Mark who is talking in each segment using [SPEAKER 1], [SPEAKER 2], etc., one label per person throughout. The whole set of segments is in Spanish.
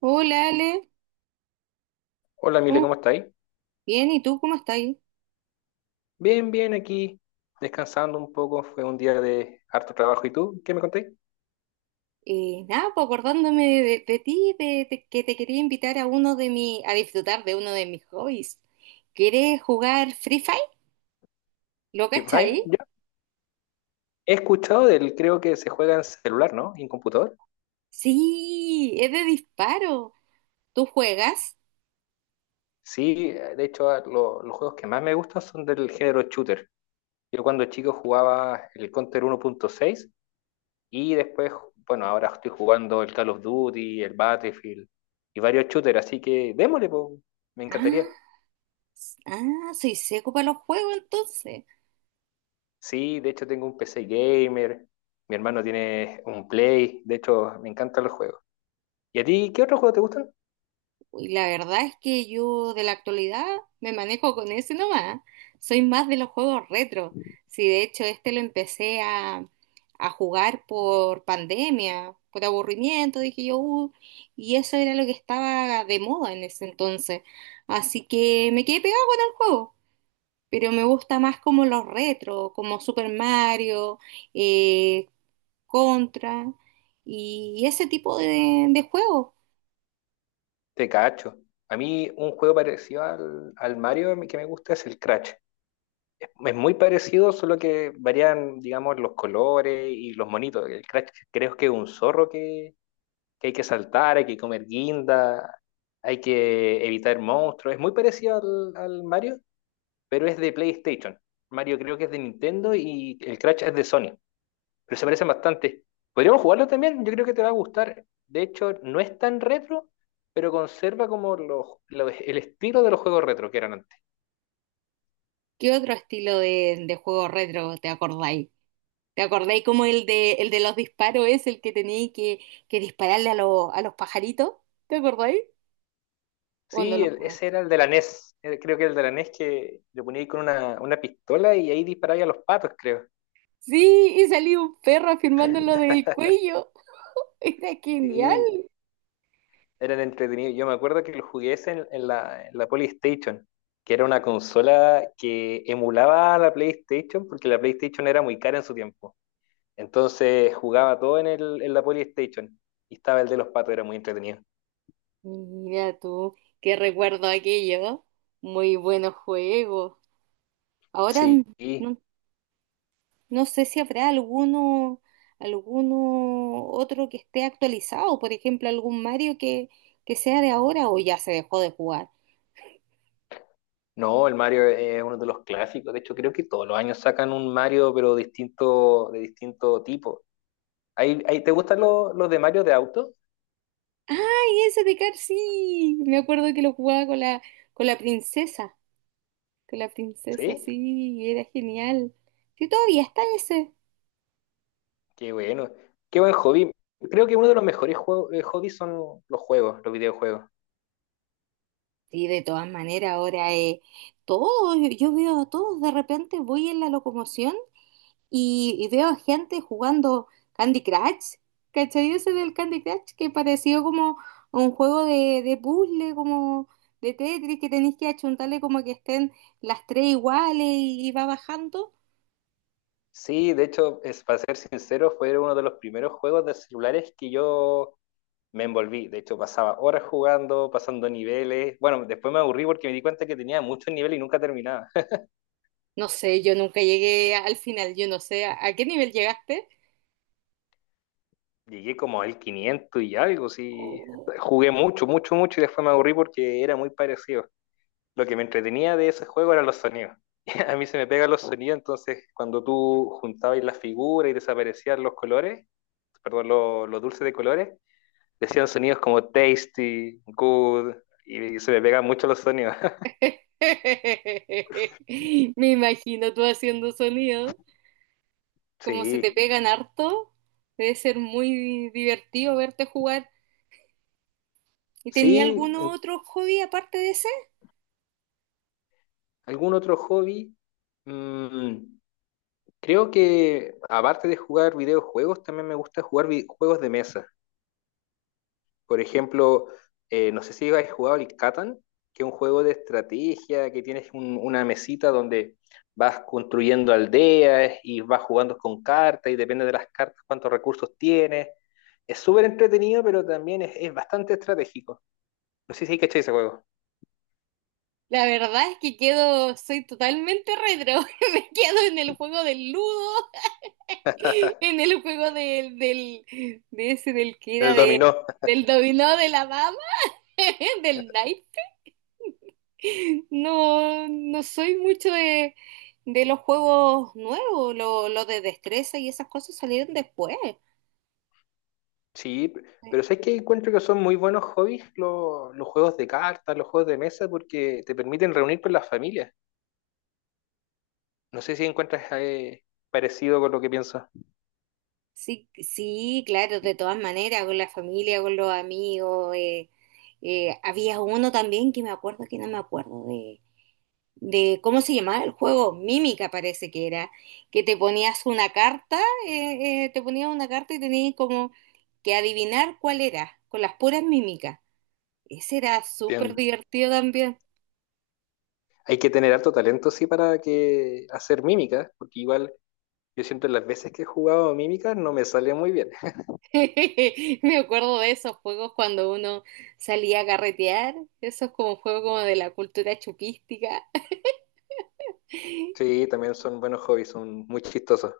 [SPEAKER 1] Hola Ale.
[SPEAKER 2] Hola, Mile,
[SPEAKER 1] Uh,
[SPEAKER 2] ¿cómo estáis?
[SPEAKER 1] bien, ¿y tú cómo estás?
[SPEAKER 2] Bien, bien, aquí descansando un poco. Fue un día de harto trabajo. ¿Y tú? ¿Qué me contáis?
[SPEAKER 1] Nada, pues acordándome de ti, de, que te quería invitar a uno de mi, a disfrutar de uno de mis hobbies. ¿Quieres jugar Free Fire? ¿Lo
[SPEAKER 2] Free Fire.
[SPEAKER 1] cachai?
[SPEAKER 2] Ya. He escuchado creo que se juega en celular, ¿no? Y en computador.
[SPEAKER 1] Sí, es de disparo. ¿Tú juegas?
[SPEAKER 2] Sí, de hecho, los juegos que más me gustan son del género shooter. Yo cuando chico jugaba el Counter 1.6 y después, bueno, ahora estoy jugando el Call of Duty, el Battlefield y varios shooters, así que démosle, po. Me encantaría.
[SPEAKER 1] Ah, soy seco para los juegos entonces.
[SPEAKER 2] Sí, de hecho tengo un PC gamer, mi hermano tiene un Play, de hecho me encantan los juegos. ¿Y a ti qué otros juegos te gustan?
[SPEAKER 1] Uy, la verdad es que yo de la actualidad me manejo con ese nomás. Soy más de los juegos retro. Sí, de hecho, este lo empecé a jugar por pandemia, por aburrimiento, dije yo, y eso era lo que estaba de moda en ese entonces. Así que me quedé pegado con el juego. Pero me gusta más como los retro, como Super Mario, eh, Contra y ese tipo de juegos.
[SPEAKER 2] Te cacho. A mí un juego parecido al Mario que me gusta es el Crash. Es muy parecido, solo que varían, digamos, los colores y los monitos. El Crash creo que es un zorro que hay que saltar, hay que comer guinda, hay que evitar monstruos. Es muy parecido al Mario, pero es de PlayStation. Mario creo que es de Nintendo y el Crash es de Sony, pero se parecen bastante. Podríamos jugarlo también, yo creo que te va a gustar. De hecho, no es tan retro, pero conserva como el estilo de los juegos retro que eran antes.
[SPEAKER 1] ¿Qué otro estilo de juego retro te acordáis? ¿Te acordáis como el de los disparos es el que teníais que dispararle a los pajaritos? ¿Te acordáis? ¿O no
[SPEAKER 2] Sí,
[SPEAKER 1] lo
[SPEAKER 2] ese
[SPEAKER 1] jugaste?
[SPEAKER 2] era el de la NES, creo que el de la NES que le ponía ahí con una pistola y ahí disparaba a los patos, creo.
[SPEAKER 1] Sí, y salió un perro afirmándolo del cuello. Era genial.
[SPEAKER 2] Sí, eran entretenidos. Yo me acuerdo que lo jugué ese en la PlayStation, que era una consola que emulaba a la PlayStation, porque la PlayStation era muy cara en su tiempo. Entonces jugaba todo en la Polystation. Y estaba el de los patos, era muy entretenido.
[SPEAKER 1] Mira tú, qué recuerdo aquello. Muy buenos juegos. Ahora n-
[SPEAKER 2] Sí,
[SPEAKER 1] no. No sé si habrá alguno, alguno otro que esté actualizado, por ejemplo, algún Mario que sea de ahora o ya se dejó de jugar.
[SPEAKER 2] no, el Mario es uno de los clásicos. De hecho, creo que todos los años sacan un Mario, pero distinto, de distinto tipo. ¿Te gustan los de Mario de auto?
[SPEAKER 1] ¡Ay, ese de Car sí! Me acuerdo que lo jugaba con la princesa, con la princesa,
[SPEAKER 2] Sí,
[SPEAKER 1] sí, era genial. Sí, todavía está ese.
[SPEAKER 2] qué bueno. Qué buen hobby. Creo que uno de los mejores hobbies son los juegos, los videojuegos.
[SPEAKER 1] Sí, de todas maneras, ahora todos, yo veo a todos, de repente voy en la locomoción. Y veo gente jugando Candy Crush, ¿cachai? Ese del Candy Crush que pareció como un juego de puzzle, como de Tetris, que tenéis que achuntarle como que estén las tres iguales y va bajando.
[SPEAKER 2] Sí, de hecho, es, para ser sincero, fue uno de los primeros juegos de celulares que yo me envolví. De hecho, pasaba horas jugando, pasando niveles. Bueno, después me aburrí porque me di cuenta que tenía muchos niveles y nunca terminaba.
[SPEAKER 1] No sé, yo nunca llegué al final, yo no sé, a qué nivel llegaste?
[SPEAKER 2] Llegué como al 500 y algo, sí.
[SPEAKER 1] Oh.
[SPEAKER 2] Jugué mucho, mucho, mucho y después me aburrí porque era muy parecido. Lo que me entretenía de ese juego eran los sonidos. A mí se me pegan los sonidos, entonces cuando tú juntabas las figuras y desaparecían los colores, perdón, los dulces de colores, decían sonidos como tasty, good, y se me pegan mucho los sonidos.
[SPEAKER 1] Me imagino tú haciendo sonido, como se te
[SPEAKER 2] Sí,
[SPEAKER 1] pegan harto, debe ser muy divertido verte jugar. ¿Y tenía
[SPEAKER 2] sí,
[SPEAKER 1] algún otro hobby aparte de ese?
[SPEAKER 2] ¿algún otro hobby? Mm, creo que aparte de jugar videojuegos, también me gusta jugar juegos de mesa. Por ejemplo, no sé si habéis jugado el Catan, que es un juego de estrategia, que tienes una mesita donde vas construyendo aldeas y vas jugando con cartas y depende de las cartas cuántos recursos tienes. Es súper entretenido, pero también es bastante estratégico. No sé si hay cachado ese juego.
[SPEAKER 1] La verdad es que quedo, soy totalmente retro, me quedo en el juego del ludo, en el juego de ese del que era
[SPEAKER 2] El
[SPEAKER 1] de,
[SPEAKER 2] dominó.
[SPEAKER 1] del dominó de la mama, del knight. No, no soy mucho de los juegos nuevos, lo de destreza y esas cosas salieron después.
[SPEAKER 2] Sí, pero sabes que encuentro que son muy buenos hobbies los juegos de cartas, los juegos de mesa, porque te permiten reunir con las familias. No sé si encuentras parecido con lo que pienso.
[SPEAKER 1] Sí, sí, claro, de todas maneras, con la familia, con los amigos. Había uno también que me acuerdo que no me acuerdo de. ¿Cómo se llamaba el juego? Mímica parece que era, que te ponías una carta, te ponías una carta y tenías como que adivinar cuál era, con las puras mímicas. Ese era súper
[SPEAKER 2] Entiendo.
[SPEAKER 1] divertido también.
[SPEAKER 2] Hay que tener alto talento, sí, para que hacer mímicas, porque igual yo siento las veces que he jugado mímicas no me sale muy bien.
[SPEAKER 1] Me acuerdo de esos juegos cuando uno salía a carretear, esos como juegos como de la cultura chupística.
[SPEAKER 2] Sí, también son buenos hobbies, son muy chistosos.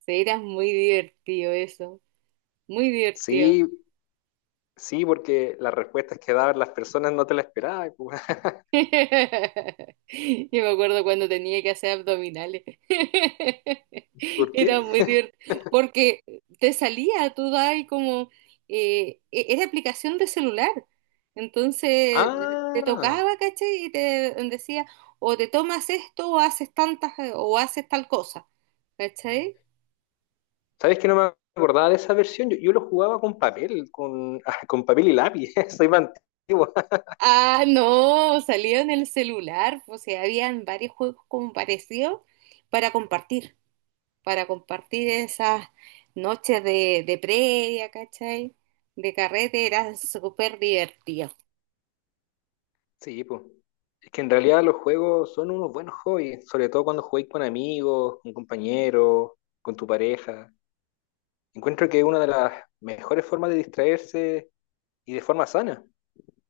[SPEAKER 1] Sí, era muy divertido eso, muy
[SPEAKER 2] Sí,
[SPEAKER 1] divertido.
[SPEAKER 2] sí, porque las respuestas que daban las personas no te las esperaba.
[SPEAKER 1] Yo me acuerdo cuando tenía que hacer abdominales.
[SPEAKER 2] ¿Por
[SPEAKER 1] Era
[SPEAKER 2] qué?
[SPEAKER 1] muy divertido. Porque te salía, tú dabas como... era aplicación de celular. Entonces te
[SPEAKER 2] Ah,
[SPEAKER 1] tocaba, ¿cachai? Y te decía, o te tomas esto, o haces tantas, o haces tal cosa. ¿Cachai?
[SPEAKER 2] ¿sabes que no me acordaba de esa versión? Yo lo jugaba con papel, con, con papel y lápiz. Soy más antiguo.
[SPEAKER 1] Ah, no, salía en el celular. O sea, habían varios juegos como parecidos para compartir. Para compartir esas noches de previa, ¿cachai? De carrete era súper divertido.
[SPEAKER 2] Sí, pues. Es que en realidad los juegos son unos buenos hobbies, sobre todo cuando jugáis con amigos, con compañeros, con tu pareja. Encuentro que es una de las mejores formas de distraerse y de forma sana.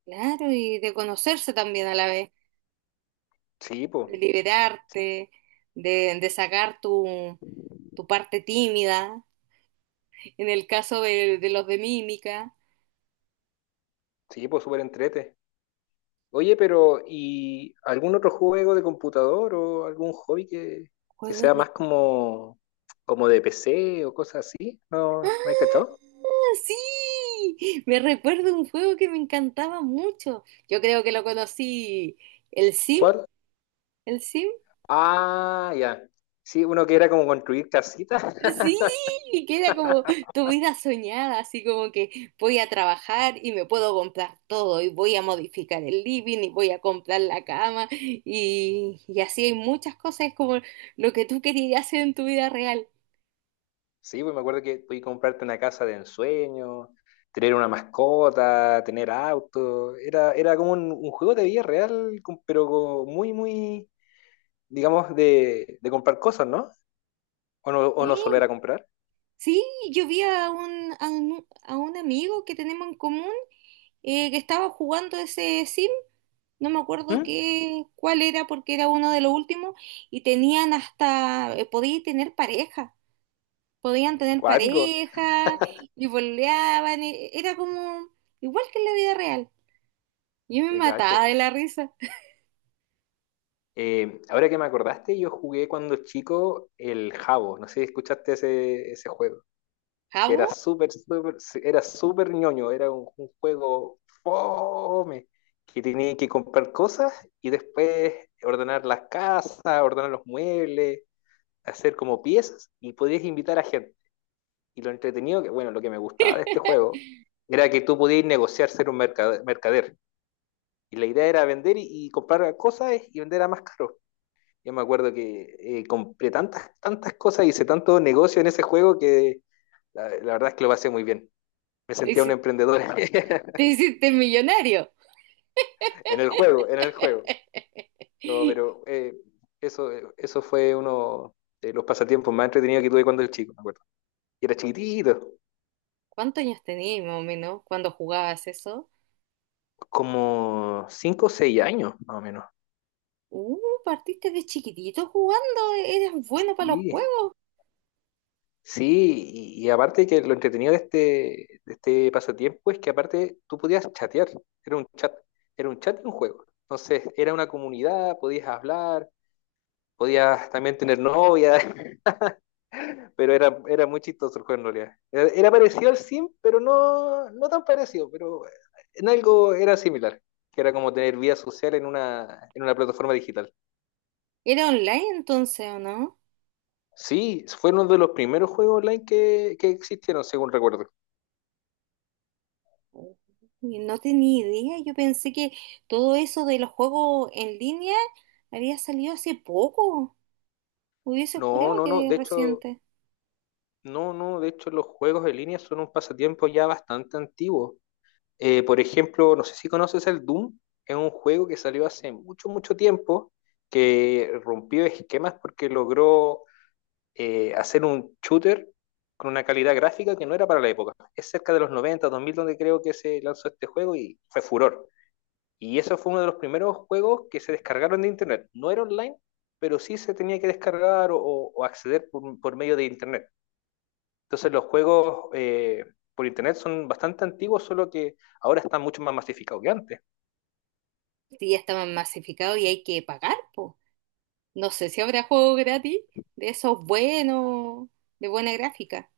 [SPEAKER 1] Claro, y de conocerse también a la vez,
[SPEAKER 2] Sí, pues.
[SPEAKER 1] de liberarte, de sacar tu parte tímida, en el caso de los de mímica,
[SPEAKER 2] Sí, pues, súper entrete. Oye, pero ¿y algún otro juego de computador o algún hobby que
[SPEAKER 1] juegos
[SPEAKER 2] sea
[SPEAKER 1] de...
[SPEAKER 2] más como, como de PC o cosas así? ¿No, no hay cachado?
[SPEAKER 1] ¡Ah, sí! Me recuerdo un juego que me encantaba mucho. Yo creo que lo conocí, el Sim,
[SPEAKER 2] ¿Cuál?
[SPEAKER 1] el Sim.
[SPEAKER 2] Ah, ya. Sí, uno que era como construir casitas.
[SPEAKER 1] Sí, que era como tu vida soñada, así como que voy a trabajar y me puedo comprar todo y voy a modificar el living y voy a comprar la cama y así hay muchas cosas como lo que tú querías hacer en tu vida real.
[SPEAKER 2] Sí, pues me acuerdo que podías comprarte una casa de ensueño, tener una mascota, tener auto. Era, era como un juego de vida real, con- pero co- muy, muy, digamos, de comprar cosas, ¿no? ¿O no, o no solo
[SPEAKER 1] Sí,
[SPEAKER 2] era comprar?
[SPEAKER 1] sí, yo vi a un, a un amigo que tenemos en común que estaba jugando ese sim, no me acuerdo
[SPEAKER 2] ¿Mm?
[SPEAKER 1] qué, cuál era porque era uno de los últimos y tenían hasta, podía tener pareja. podían tener
[SPEAKER 2] Cuático.
[SPEAKER 1] pareja y boleaban, era como igual que en la vida real. Yo me
[SPEAKER 2] Te cacho.
[SPEAKER 1] mataba de la risa.
[SPEAKER 2] Ahora que me acordaste, yo jugué cuando chico el Jabo. No sé si escuchaste ese juego. Que era
[SPEAKER 1] Jabo,
[SPEAKER 2] súper, súper, sí, era súper ñoño. Era un juego fome. Que tenía que comprar cosas y después ordenar las casas, ordenar los muebles, hacer como piezas y podías invitar a gente. Y lo entretenido, que bueno, lo que me gustaba de este juego era que tú podías negociar ser un mercader. Mercader. Y la idea era vender y comprar cosas y vender a más caro. Yo me acuerdo que compré tantas, tantas cosas, hice tanto negocio en ese juego que la verdad es que lo pasé muy bien. Me
[SPEAKER 1] te
[SPEAKER 2] sentía un
[SPEAKER 1] hici-
[SPEAKER 2] emprendedor
[SPEAKER 1] te hiciste millonario.
[SPEAKER 2] en el juego, en el juego. No, pero eso fue uno de los pasatiempos más entretenidos que tuve cuando era chico, me acuerdo. Y era chiquitito,
[SPEAKER 1] ¿Cuántos años tenías más o menos cuando jugabas eso?
[SPEAKER 2] como 5 o 6 años, más o menos.
[SPEAKER 1] Uh, partiste de chiquitito jugando, eras bueno para los
[SPEAKER 2] Sí,
[SPEAKER 1] juegos.
[SPEAKER 2] sí, y aparte que lo entretenido de este pasatiempo es que aparte tú podías chatear, era un chat, era un chat y un juego. Entonces era una comunidad, podías hablar, podías también tener novia, pero era, era muy chistoso el juego en realidad. Era, era parecido al Sim, pero no, no tan parecido, pero en algo era similar, que era como tener vida social en una plataforma digital.
[SPEAKER 1] ¿Era online entonces o no?
[SPEAKER 2] Sí, fue uno de los primeros juegos online que existieron, según recuerdo.
[SPEAKER 1] Uh, no tenía idea, yo pensé que todo eso de los juegos en línea había salido hace poco. Hubiese
[SPEAKER 2] No,
[SPEAKER 1] jurado
[SPEAKER 2] no, no,
[SPEAKER 1] que era
[SPEAKER 2] de hecho
[SPEAKER 1] reciente.
[SPEAKER 2] No, no, de hecho los juegos en línea son un pasatiempo ya bastante antiguo. Por ejemplo, no sé si conoces el Doom, es un juego que salió hace mucho, mucho tiempo, que rompió esquemas porque logró hacer un shooter con una calidad gráfica que no era para la época. Es cerca de los noventa, 2000 donde creo que se lanzó este juego y fue furor. Y eso fue uno de los primeros juegos que se descargaron de internet. No era online, pero sí se tenía que descargar o acceder por medio de internet. Entonces los juegos por internet son bastante antiguos, solo que ahora están mucho más masificados que antes.
[SPEAKER 1] Sí, ya está masificado y hay que pagar, po. No sé si habrá juegos gratis de esos buenos, de buena gráfica.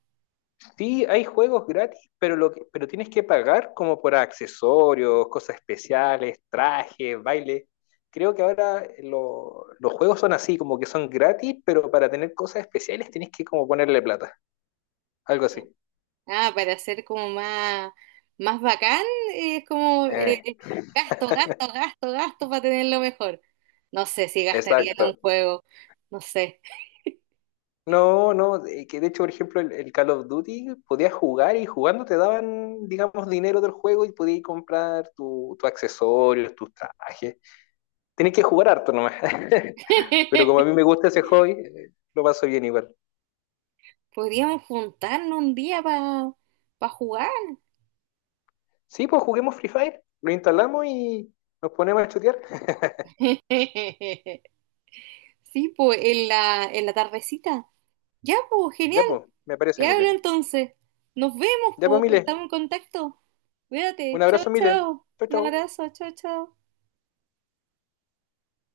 [SPEAKER 2] Sí, hay juegos gratis, pero, pero tienes que pagar como por accesorios, cosas especiales, trajes, baile. Creo que ahora los juegos son así, como que son gratis, pero para tener cosas especiales tienes que como ponerle plata, algo así.
[SPEAKER 1] No. Ah, para hacer como más, más bacán, es como
[SPEAKER 2] Eh,
[SPEAKER 1] gasto, gasto, gasto, gasto para tenerlo mejor. No sé si gastaría en un
[SPEAKER 2] exacto.
[SPEAKER 1] juego, no sé.
[SPEAKER 2] No, no, que de hecho, por ejemplo, el Call of Duty podías jugar y jugando te daban, digamos, dinero del juego y podías comprar tu accesorios, tus trajes. Tenés que jugar harto nomás. Pero como a mí me gusta ese hobby, lo paso bien igual.
[SPEAKER 1] Podríamos juntarnos un día para jugar.
[SPEAKER 2] Sí, pues juguemos Free Fire, lo instalamos y nos ponemos a chutear.
[SPEAKER 1] Sí, pues en la tardecita. Ya, pues, genial.
[SPEAKER 2] Ya, pues, me parece,
[SPEAKER 1] Te hablo
[SPEAKER 2] Mile.
[SPEAKER 1] entonces. Nos vemos,
[SPEAKER 2] Ya, pues,
[SPEAKER 1] pues.
[SPEAKER 2] Mile.
[SPEAKER 1] Estamos en contacto.
[SPEAKER 2] Un
[SPEAKER 1] Cuídate. Chao,
[SPEAKER 2] abrazo, Mile.
[SPEAKER 1] chao.
[SPEAKER 2] Chau,
[SPEAKER 1] Un
[SPEAKER 2] chau.
[SPEAKER 1] abrazo. Chao, chao.